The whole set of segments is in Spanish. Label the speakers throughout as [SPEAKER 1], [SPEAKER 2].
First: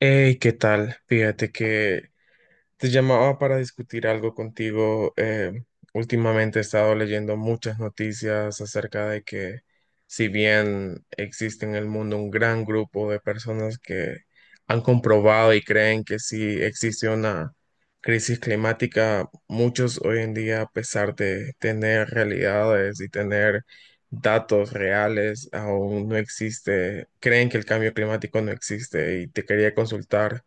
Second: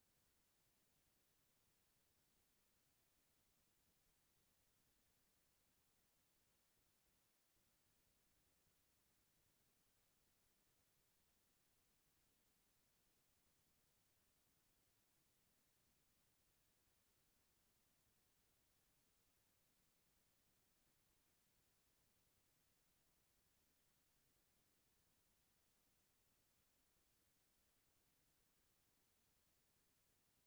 [SPEAKER 1] Hey, ¿qué tal? Fíjate que te llamaba para discutir algo contigo. Últimamente he estado leyendo muchas noticias acerca de que si bien existe en el mundo un gran grupo de personas que han comprobado y creen que sí existe una crisis climática, muchos hoy en día, a pesar de tener realidades y tener datos reales, aún no existe, creen que el cambio climático no existe y te quería consultar.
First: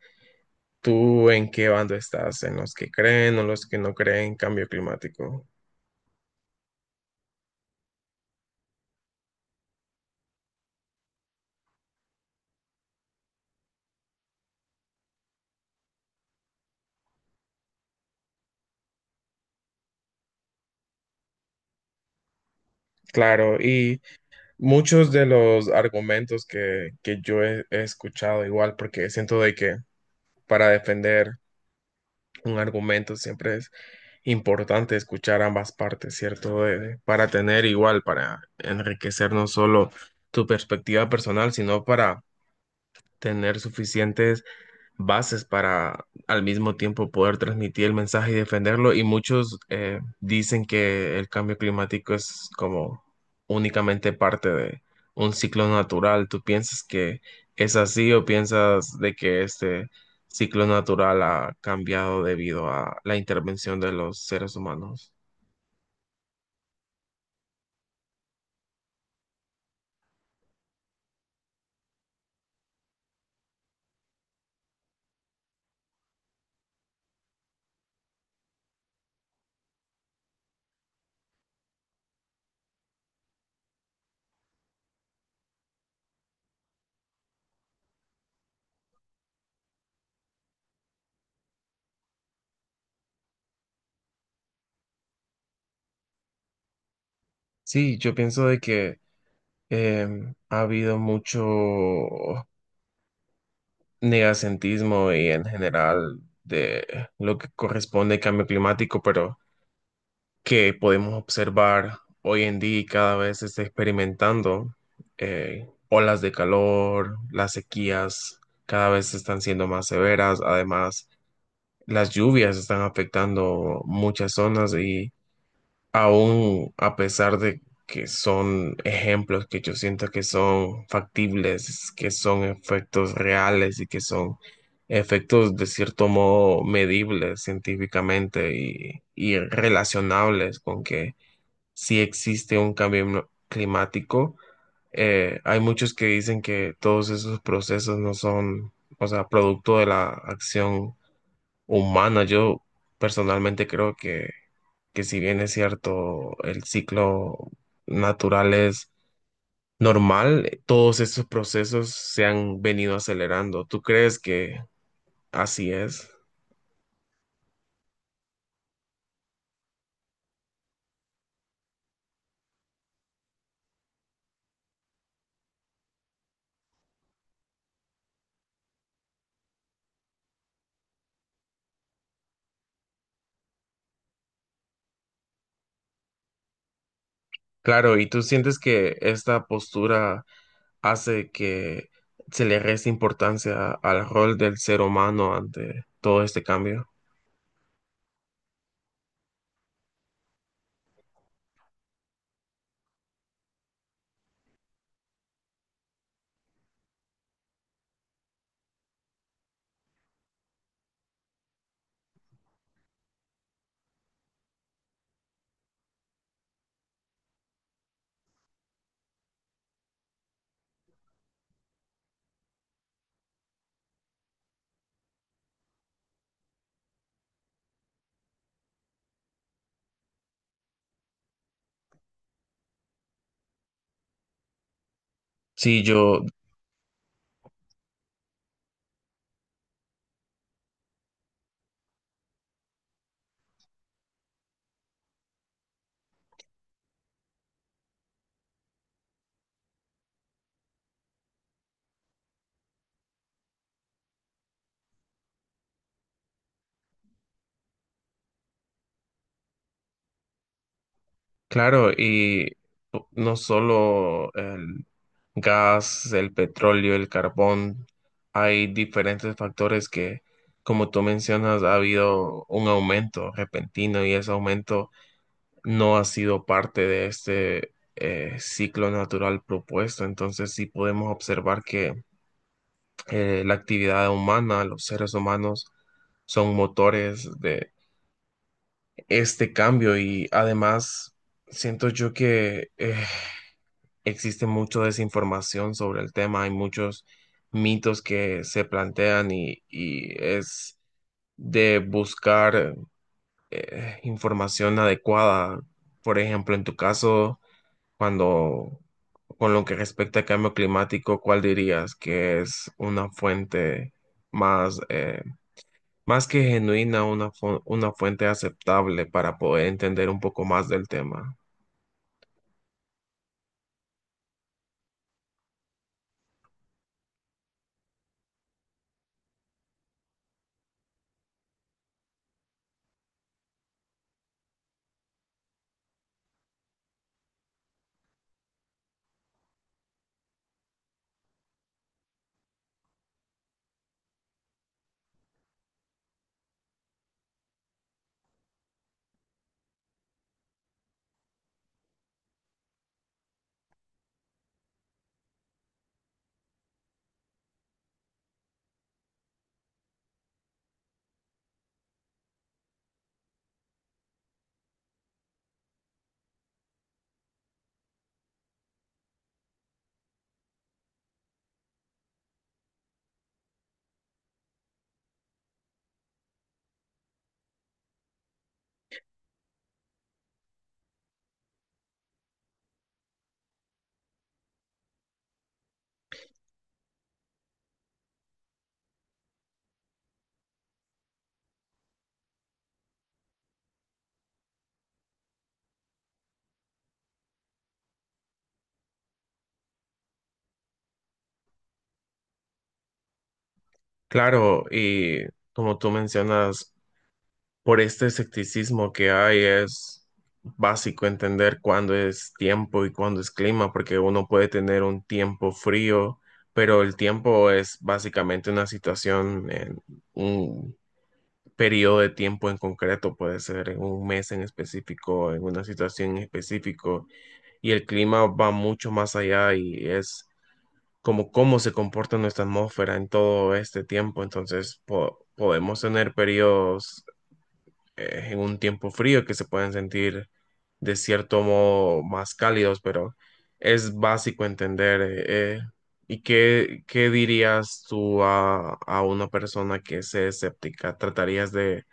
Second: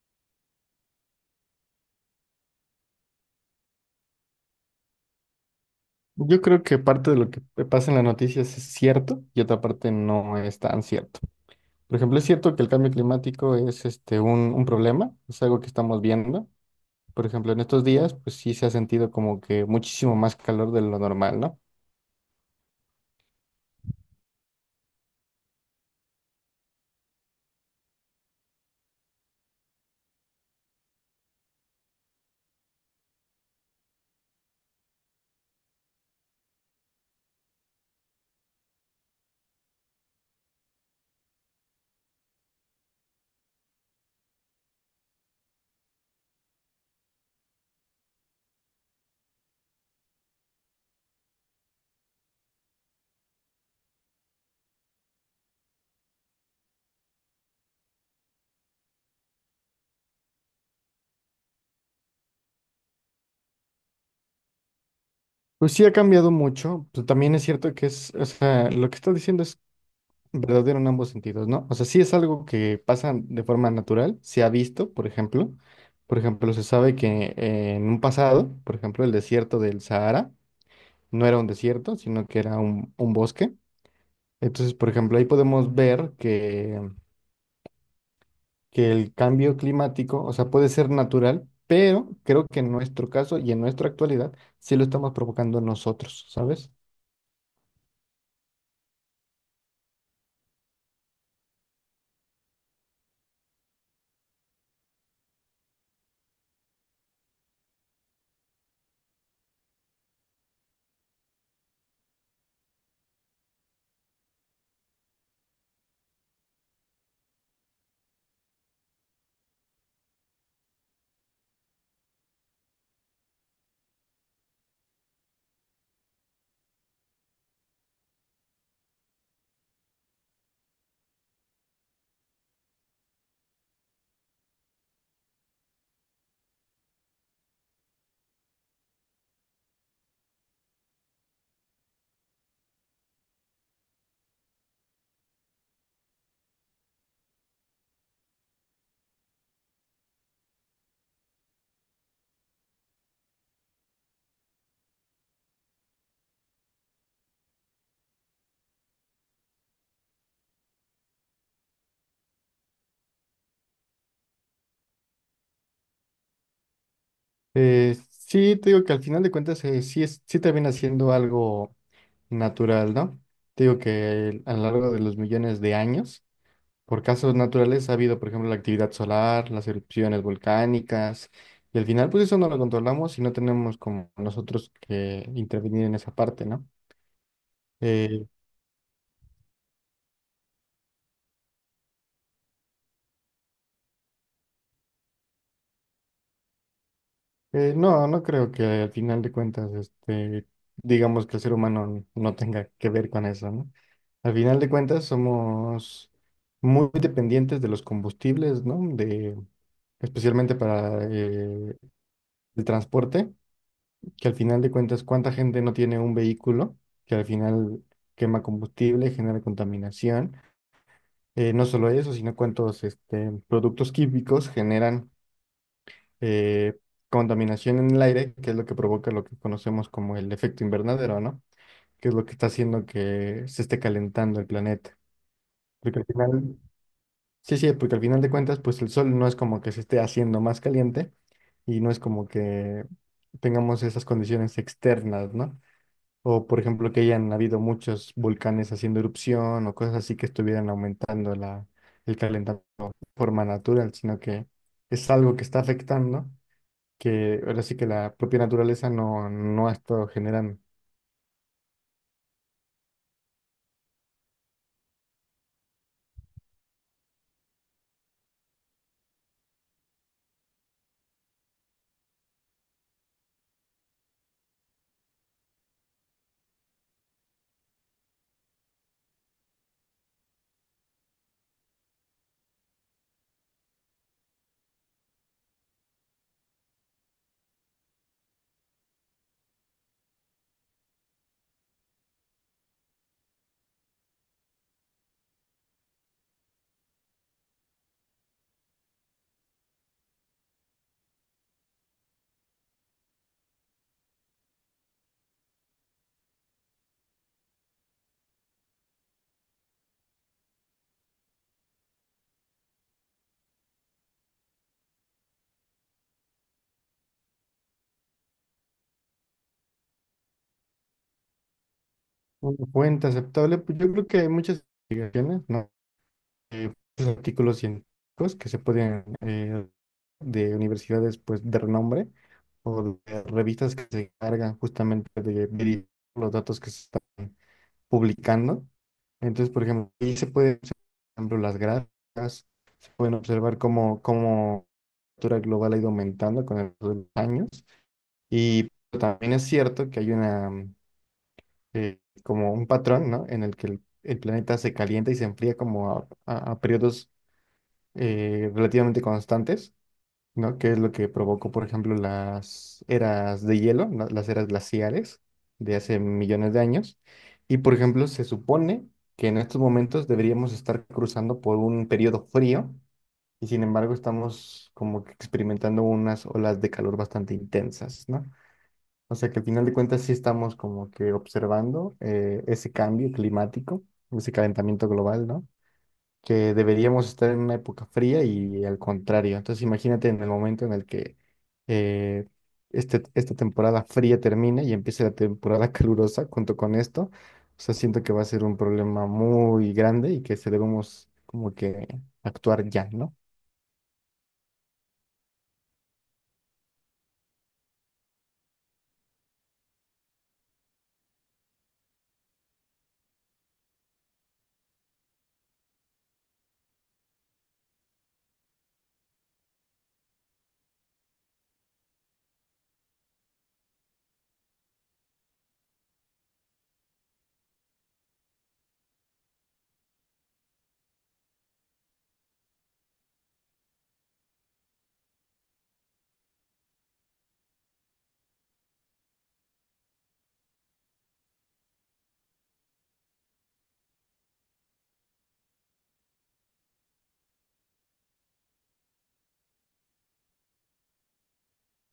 [SPEAKER 1] ¿Tú en qué bando estás? ¿En los que creen o los que no creen en cambio climático?
[SPEAKER 2] Yo creo que parte de lo que pasa en las noticias es cierto y otra parte no es tan cierto. Por ejemplo, es cierto que el cambio climático es un problema, es algo que estamos viendo. Por ejemplo, en estos días, pues sí se ha sentido como que muchísimo más calor de lo normal, ¿no?
[SPEAKER 1] Claro, y muchos de los argumentos que yo he escuchado igual, porque siento de que para defender un argumento siempre es importante escuchar ambas partes, ¿cierto? Para tener igual, para enriquecer no solo tu perspectiva personal, sino para tener suficientes bases para al mismo tiempo poder transmitir el mensaje y defenderlo. Y muchos dicen que el cambio climático es como únicamente parte de un ciclo natural. ¿Tú piensas que es así o piensas de que este ciclo natural ha cambiado debido a la intervención de los seres humanos?
[SPEAKER 2] Pues sí ha cambiado mucho, pero también es cierto que es, o sea, lo que estás diciendo es verdadero en ambos sentidos, ¿no? O sea, sí es algo que pasa de forma natural, se ha visto, por ejemplo. Por ejemplo, se sabe que en un pasado, por ejemplo, el desierto del Sahara no era un desierto, sino que era un bosque. Entonces, por ejemplo, ahí podemos ver que el cambio climático, o sea, puede ser natural, pero creo que en nuestro caso y en nuestra actualidad sí lo estamos provocando nosotros, ¿sabes?
[SPEAKER 1] Sí, yo pienso de que ha habido mucho negacentismo y en general de lo que corresponde al cambio climático, pero que podemos observar hoy en día y cada vez se está experimentando olas de calor, las sequías cada vez están siendo más severas, además las lluvias están afectando muchas zonas y aún a pesar de que son ejemplos que yo siento que son factibles, que son efectos reales y que son efectos de cierto modo medibles científicamente y relacionables con que si existe un cambio climático. Eh, hay muchos que dicen que todos esos procesos no son, o sea, producto de la acción humana. Yo personalmente creo que si bien es cierto, el ciclo natural es normal, todos esos procesos se han venido acelerando. ¿Tú crees que así es?
[SPEAKER 2] Sí, te digo que al final de cuentas sí, sí termina siendo algo natural, ¿no? Te digo que a lo largo de los millones de años, por casos naturales ha habido, por ejemplo, la actividad solar, las erupciones volcánicas, y al final, pues eso no lo controlamos y no tenemos como nosotros que intervenir en esa parte, ¿no?
[SPEAKER 1] Claro, ¿y tú
[SPEAKER 2] Eh,
[SPEAKER 1] sientes que esta postura hace que se le reste importancia al rol del ser humano ante todo este cambio?
[SPEAKER 2] no, no creo que al final de cuentas, este, digamos que el ser humano no tenga que ver con eso, ¿no? Al final de cuentas, somos muy dependientes de los combustibles, ¿no? De, especialmente para el transporte. Que al final de cuentas, ¿cuánta gente no tiene un vehículo que al final quema combustible, genera contaminación? No solo eso, sino cuántos este, productos químicos generan eh, contaminación en el aire, que es lo que provoca lo que conocemos como el efecto invernadero, ¿no? Que es lo que está haciendo que se esté calentando el planeta.
[SPEAKER 1] Sí,
[SPEAKER 2] Porque al
[SPEAKER 1] yo,
[SPEAKER 2] final, sí, porque al final de cuentas, pues el sol no es como que se esté haciendo más caliente y no es como que tengamos esas condiciones externas, ¿no? O, por ejemplo, que hayan habido muchos volcanes haciendo erupción o cosas así que estuvieran aumentando el calentamiento de forma natural, sino que es algo que está afectando, que ahora sí que la propia naturaleza no ha estado generando.
[SPEAKER 1] claro, y no solo el gas, el petróleo, el carbón. Hay diferentes factores que, como tú mencionas, ha habido un aumento repentino y ese aumento no ha sido parte de este ciclo natural propuesto. Entonces sí podemos observar que la actividad humana, los seres humanos, son motores de este cambio y además siento yo que existe mucha desinformación sobre el tema, hay muchos mitos que se plantean y es de buscar información adecuada. Por ejemplo, en tu caso, cuando con lo que respecta al cambio climático, ¿cuál dirías que es una fuente más más que genuina, una, una fuente aceptable para poder entender un poco más del tema?
[SPEAKER 2] Una fuente aceptable, pues yo creo que hay muchas investigaciones, ¿no? Eh, muchos artículos científicos que se pueden de universidades pues de renombre o de revistas que se encargan justamente de verificar los datos que se están publicando. Entonces, por ejemplo, ahí se pueden observar, por ejemplo, las gráficas, se pueden observar cómo la temperatura global ha ido aumentando con el paso de los años. Y también es cierto que hay una, como un patrón, ¿no? En el que el planeta se calienta y se enfría como a, a periodos relativamente constantes. ¿No? Que es lo que provocó, por ejemplo, las eras de hielo, las eras glaciares de hace millones de años. Y, por ejemplo, se supone que en estos momentos deberíamos estar cruzando por un periodo frío y, sin embargo, estamos como que experimentando unas olas de calor bastante intensas, ¿no? O sea que al final de cuentas sí estamos como que observando ese cambio climático, ese calentamiento global, ¿no? Que deberíamos estar en una época fría y al contrario. Entonces imagínate en el momento en el que eh, esta temporada fría termina y empiece la temporada calurosa junto con esto. O sea, siento que va a ser un problema muy grande y que se debemos como que actuar ya, ¿no?
[SPEAKER 1] Claro, y como tú mencionas, por este escepticismo que hay, es básico entender cuándo es tiempo y cuándo es clima, porque uno puede tener un tiempo frío, pero el tiempo es básicamente una situación en un periodo de tiempo en concreto, puede ser en un mes en específico, en una situación en específico, y el clima va mucho más allá y es como cómo se comporta nuestra atmósfera en todo este tiempo, entonces podemos tener periodos en un tiempo frío que se pueden sentir de cierto modo más cálidos, pero es básico entender. ¿Y qué, qué dirías tú a una persona que es escéptica? ¿Tratarías de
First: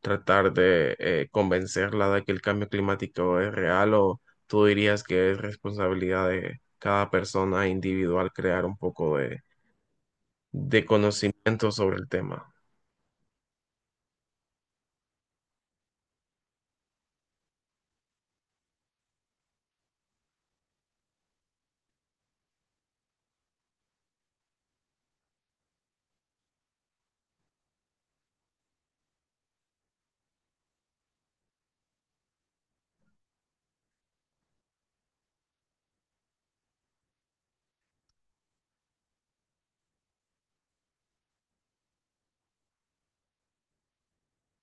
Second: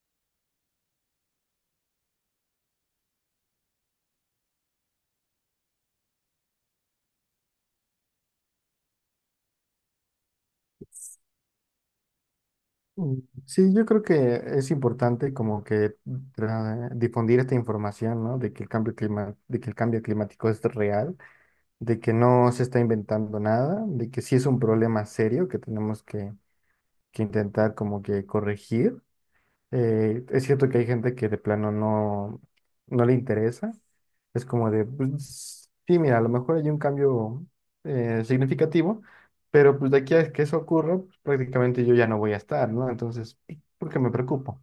[SPEAKER 1] tratar de convencerla de que el cambio climático es real o tú dirías que es responsabilidad de cada persona individual crear un poco de conocimiento sobre el tema?
[SPEAKER 2] Mm. Sí, yo creo que es importante como que difundir esta información, ¿no? De que el cambio climático es real, de que no se está inventando nada, de que sí es un problema serio que tenemos que intentar como que corregir. Es cierto que hay gente que de plano no le interesa. Es como de, pues, sí, mira, a lo mejor hay un cambio significativo, pero pues de aquí a que eso ocurra, pues, prácticamente yo ya no voy a estar, ¿no? Entonces, ¿por qué me preocupo?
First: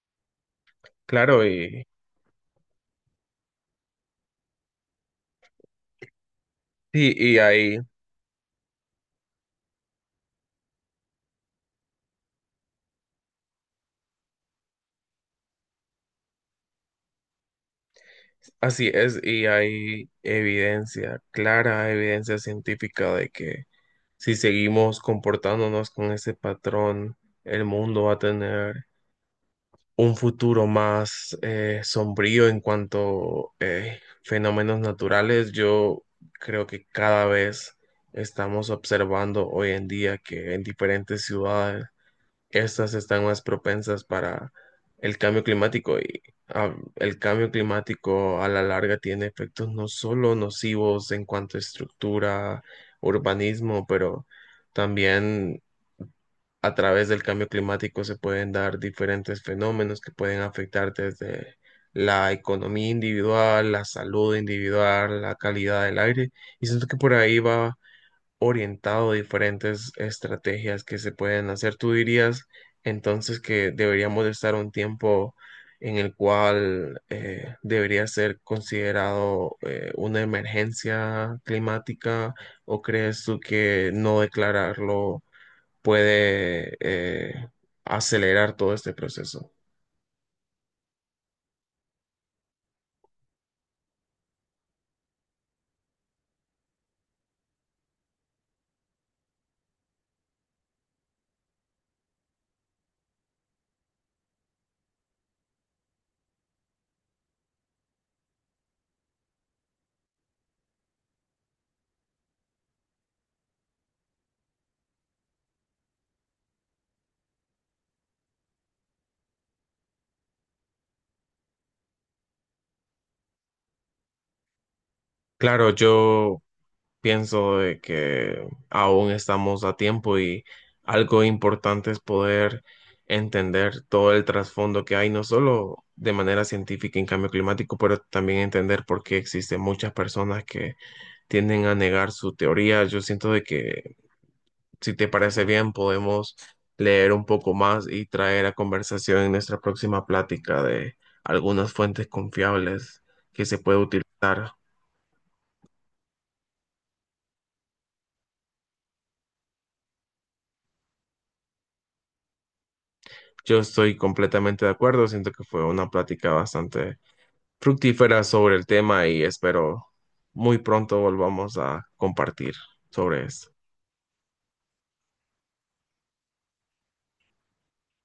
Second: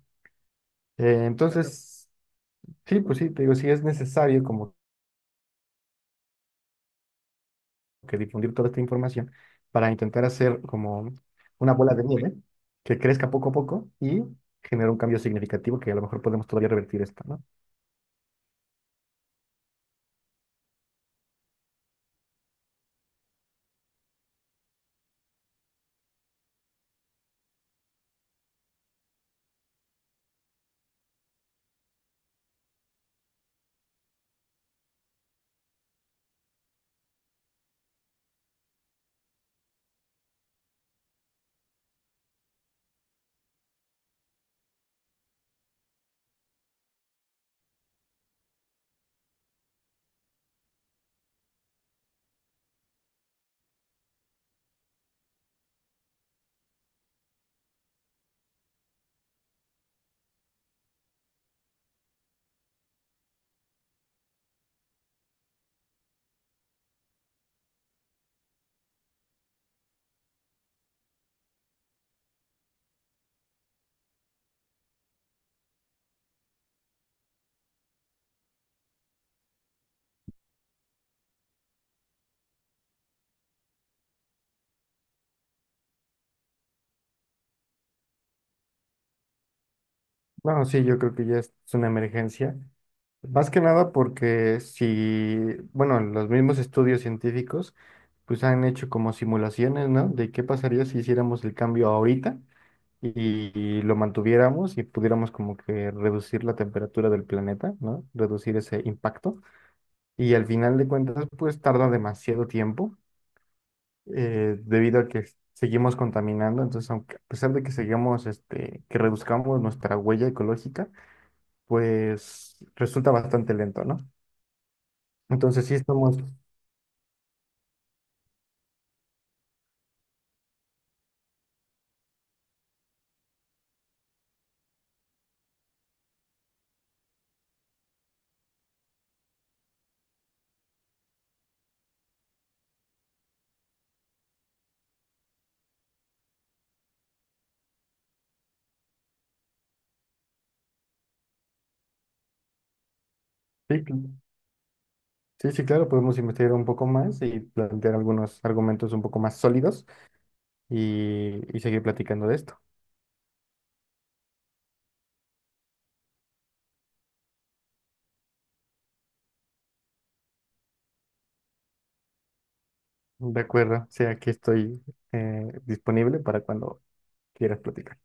[SPEAKER 2] Claro.
[SPEAKER 1] Claro,
[SPEAKER 2] Entonces, sí, pues sí, te digo, sí es necesario como
[SPEAKER 1] y ahí
[SPEAKER 2] que difundir toda esta información para intentar hacer como una bola de nieve que crezca poco a poco y generar un cambio significativo que a lo mejor podemos todavía revertir esto, ¿no?
[SPEAKER 1] así es, y hay evidencia, clara evidencia científica de que si seguimos comportándonos con ese patrón, el mundo va a tener un futuro más sombrío en cuanto fenómenos naturales. Yo creo que cada vez estamos observando hoy en día que en diferentes ciudades estas están más propensas para el cambio climático y el cambio climático a la larga tiene efectos no solo nocivos en cuanto a estructura, urbanismo, pero también a través del cambio climático se pueden dar diferentes fenómenos que pueden afectar desde la economía individual, la salud individual, la calidad del aire. Y siento que por ahí va orientado a diferentes estrategias que se pueden hacer. ¿Tú dirías entonces que deberíamos de estar un tiempo en el cual debería ser considerado una emergencia climática o crees tú que no declararlo puede acelerar todo este proceso?
[SPEAKER 2] No, sí, yo creo que ya es una emergencia. Más que nada porque si, bueno, los mismos estudios científicos pues han hecho como simulaciones, ¿no? De qué pasaría si hiciéramos el cambio ahorita y lo mantuviéramos y pudiéramos como que reducir la temperatura del planeta, ¿no? Reducir ese impacto. Y al final de cuentas, pues tarda demasiado tiempo debido a que seguimos contaminando. Entonces, aunque, a pesar de que sigamos, este, que reduzcamos nuestra huella ecológica, pues resulta bastante lento, ¿no? Entonces,
[SPEAKER 1] Claro,
[SPEAKER 2] sí estamos, sí,
[SPEAKER 1] yo pienso de que aún estamos a tiempo y algo importante es poder entender todo el trasfondo que hay, no solo de manera científica en cambio climático, pero también entender por qué existen muchas personas que tienden a negar su teoría. Yo siento de que, si te parece bien, podemos leer un poco más y traer a conversación en nuestra próxima plática de algunas fuentes confiables que se puede
[SPEAKER 2] cl-
[SPEAKER 1] utilizar.
[SPEAKER 2] sí, sí, claro, podemos investigar un poco más y plantear algunos argumentos un poco más sólidos y seguir platicando de esto.
[SPEAKER 1] Yo estoy completamente de acuerdo, siento que fue una plática bastante fructífera sobre el tema y espero muy pronto volvamos a compartir sobre
[SPEAKER 2] De
[SPEAKER 1] esto.
[SPEAKER 2] acuerdo, o sea, aquí estoy disponible para cuando quieras platicar.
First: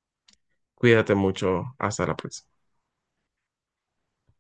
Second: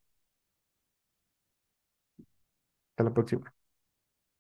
[SPEAKER 1] Cuídate mucho, hasta la próxima.
[SPEAKER 2] Hasta la próxima.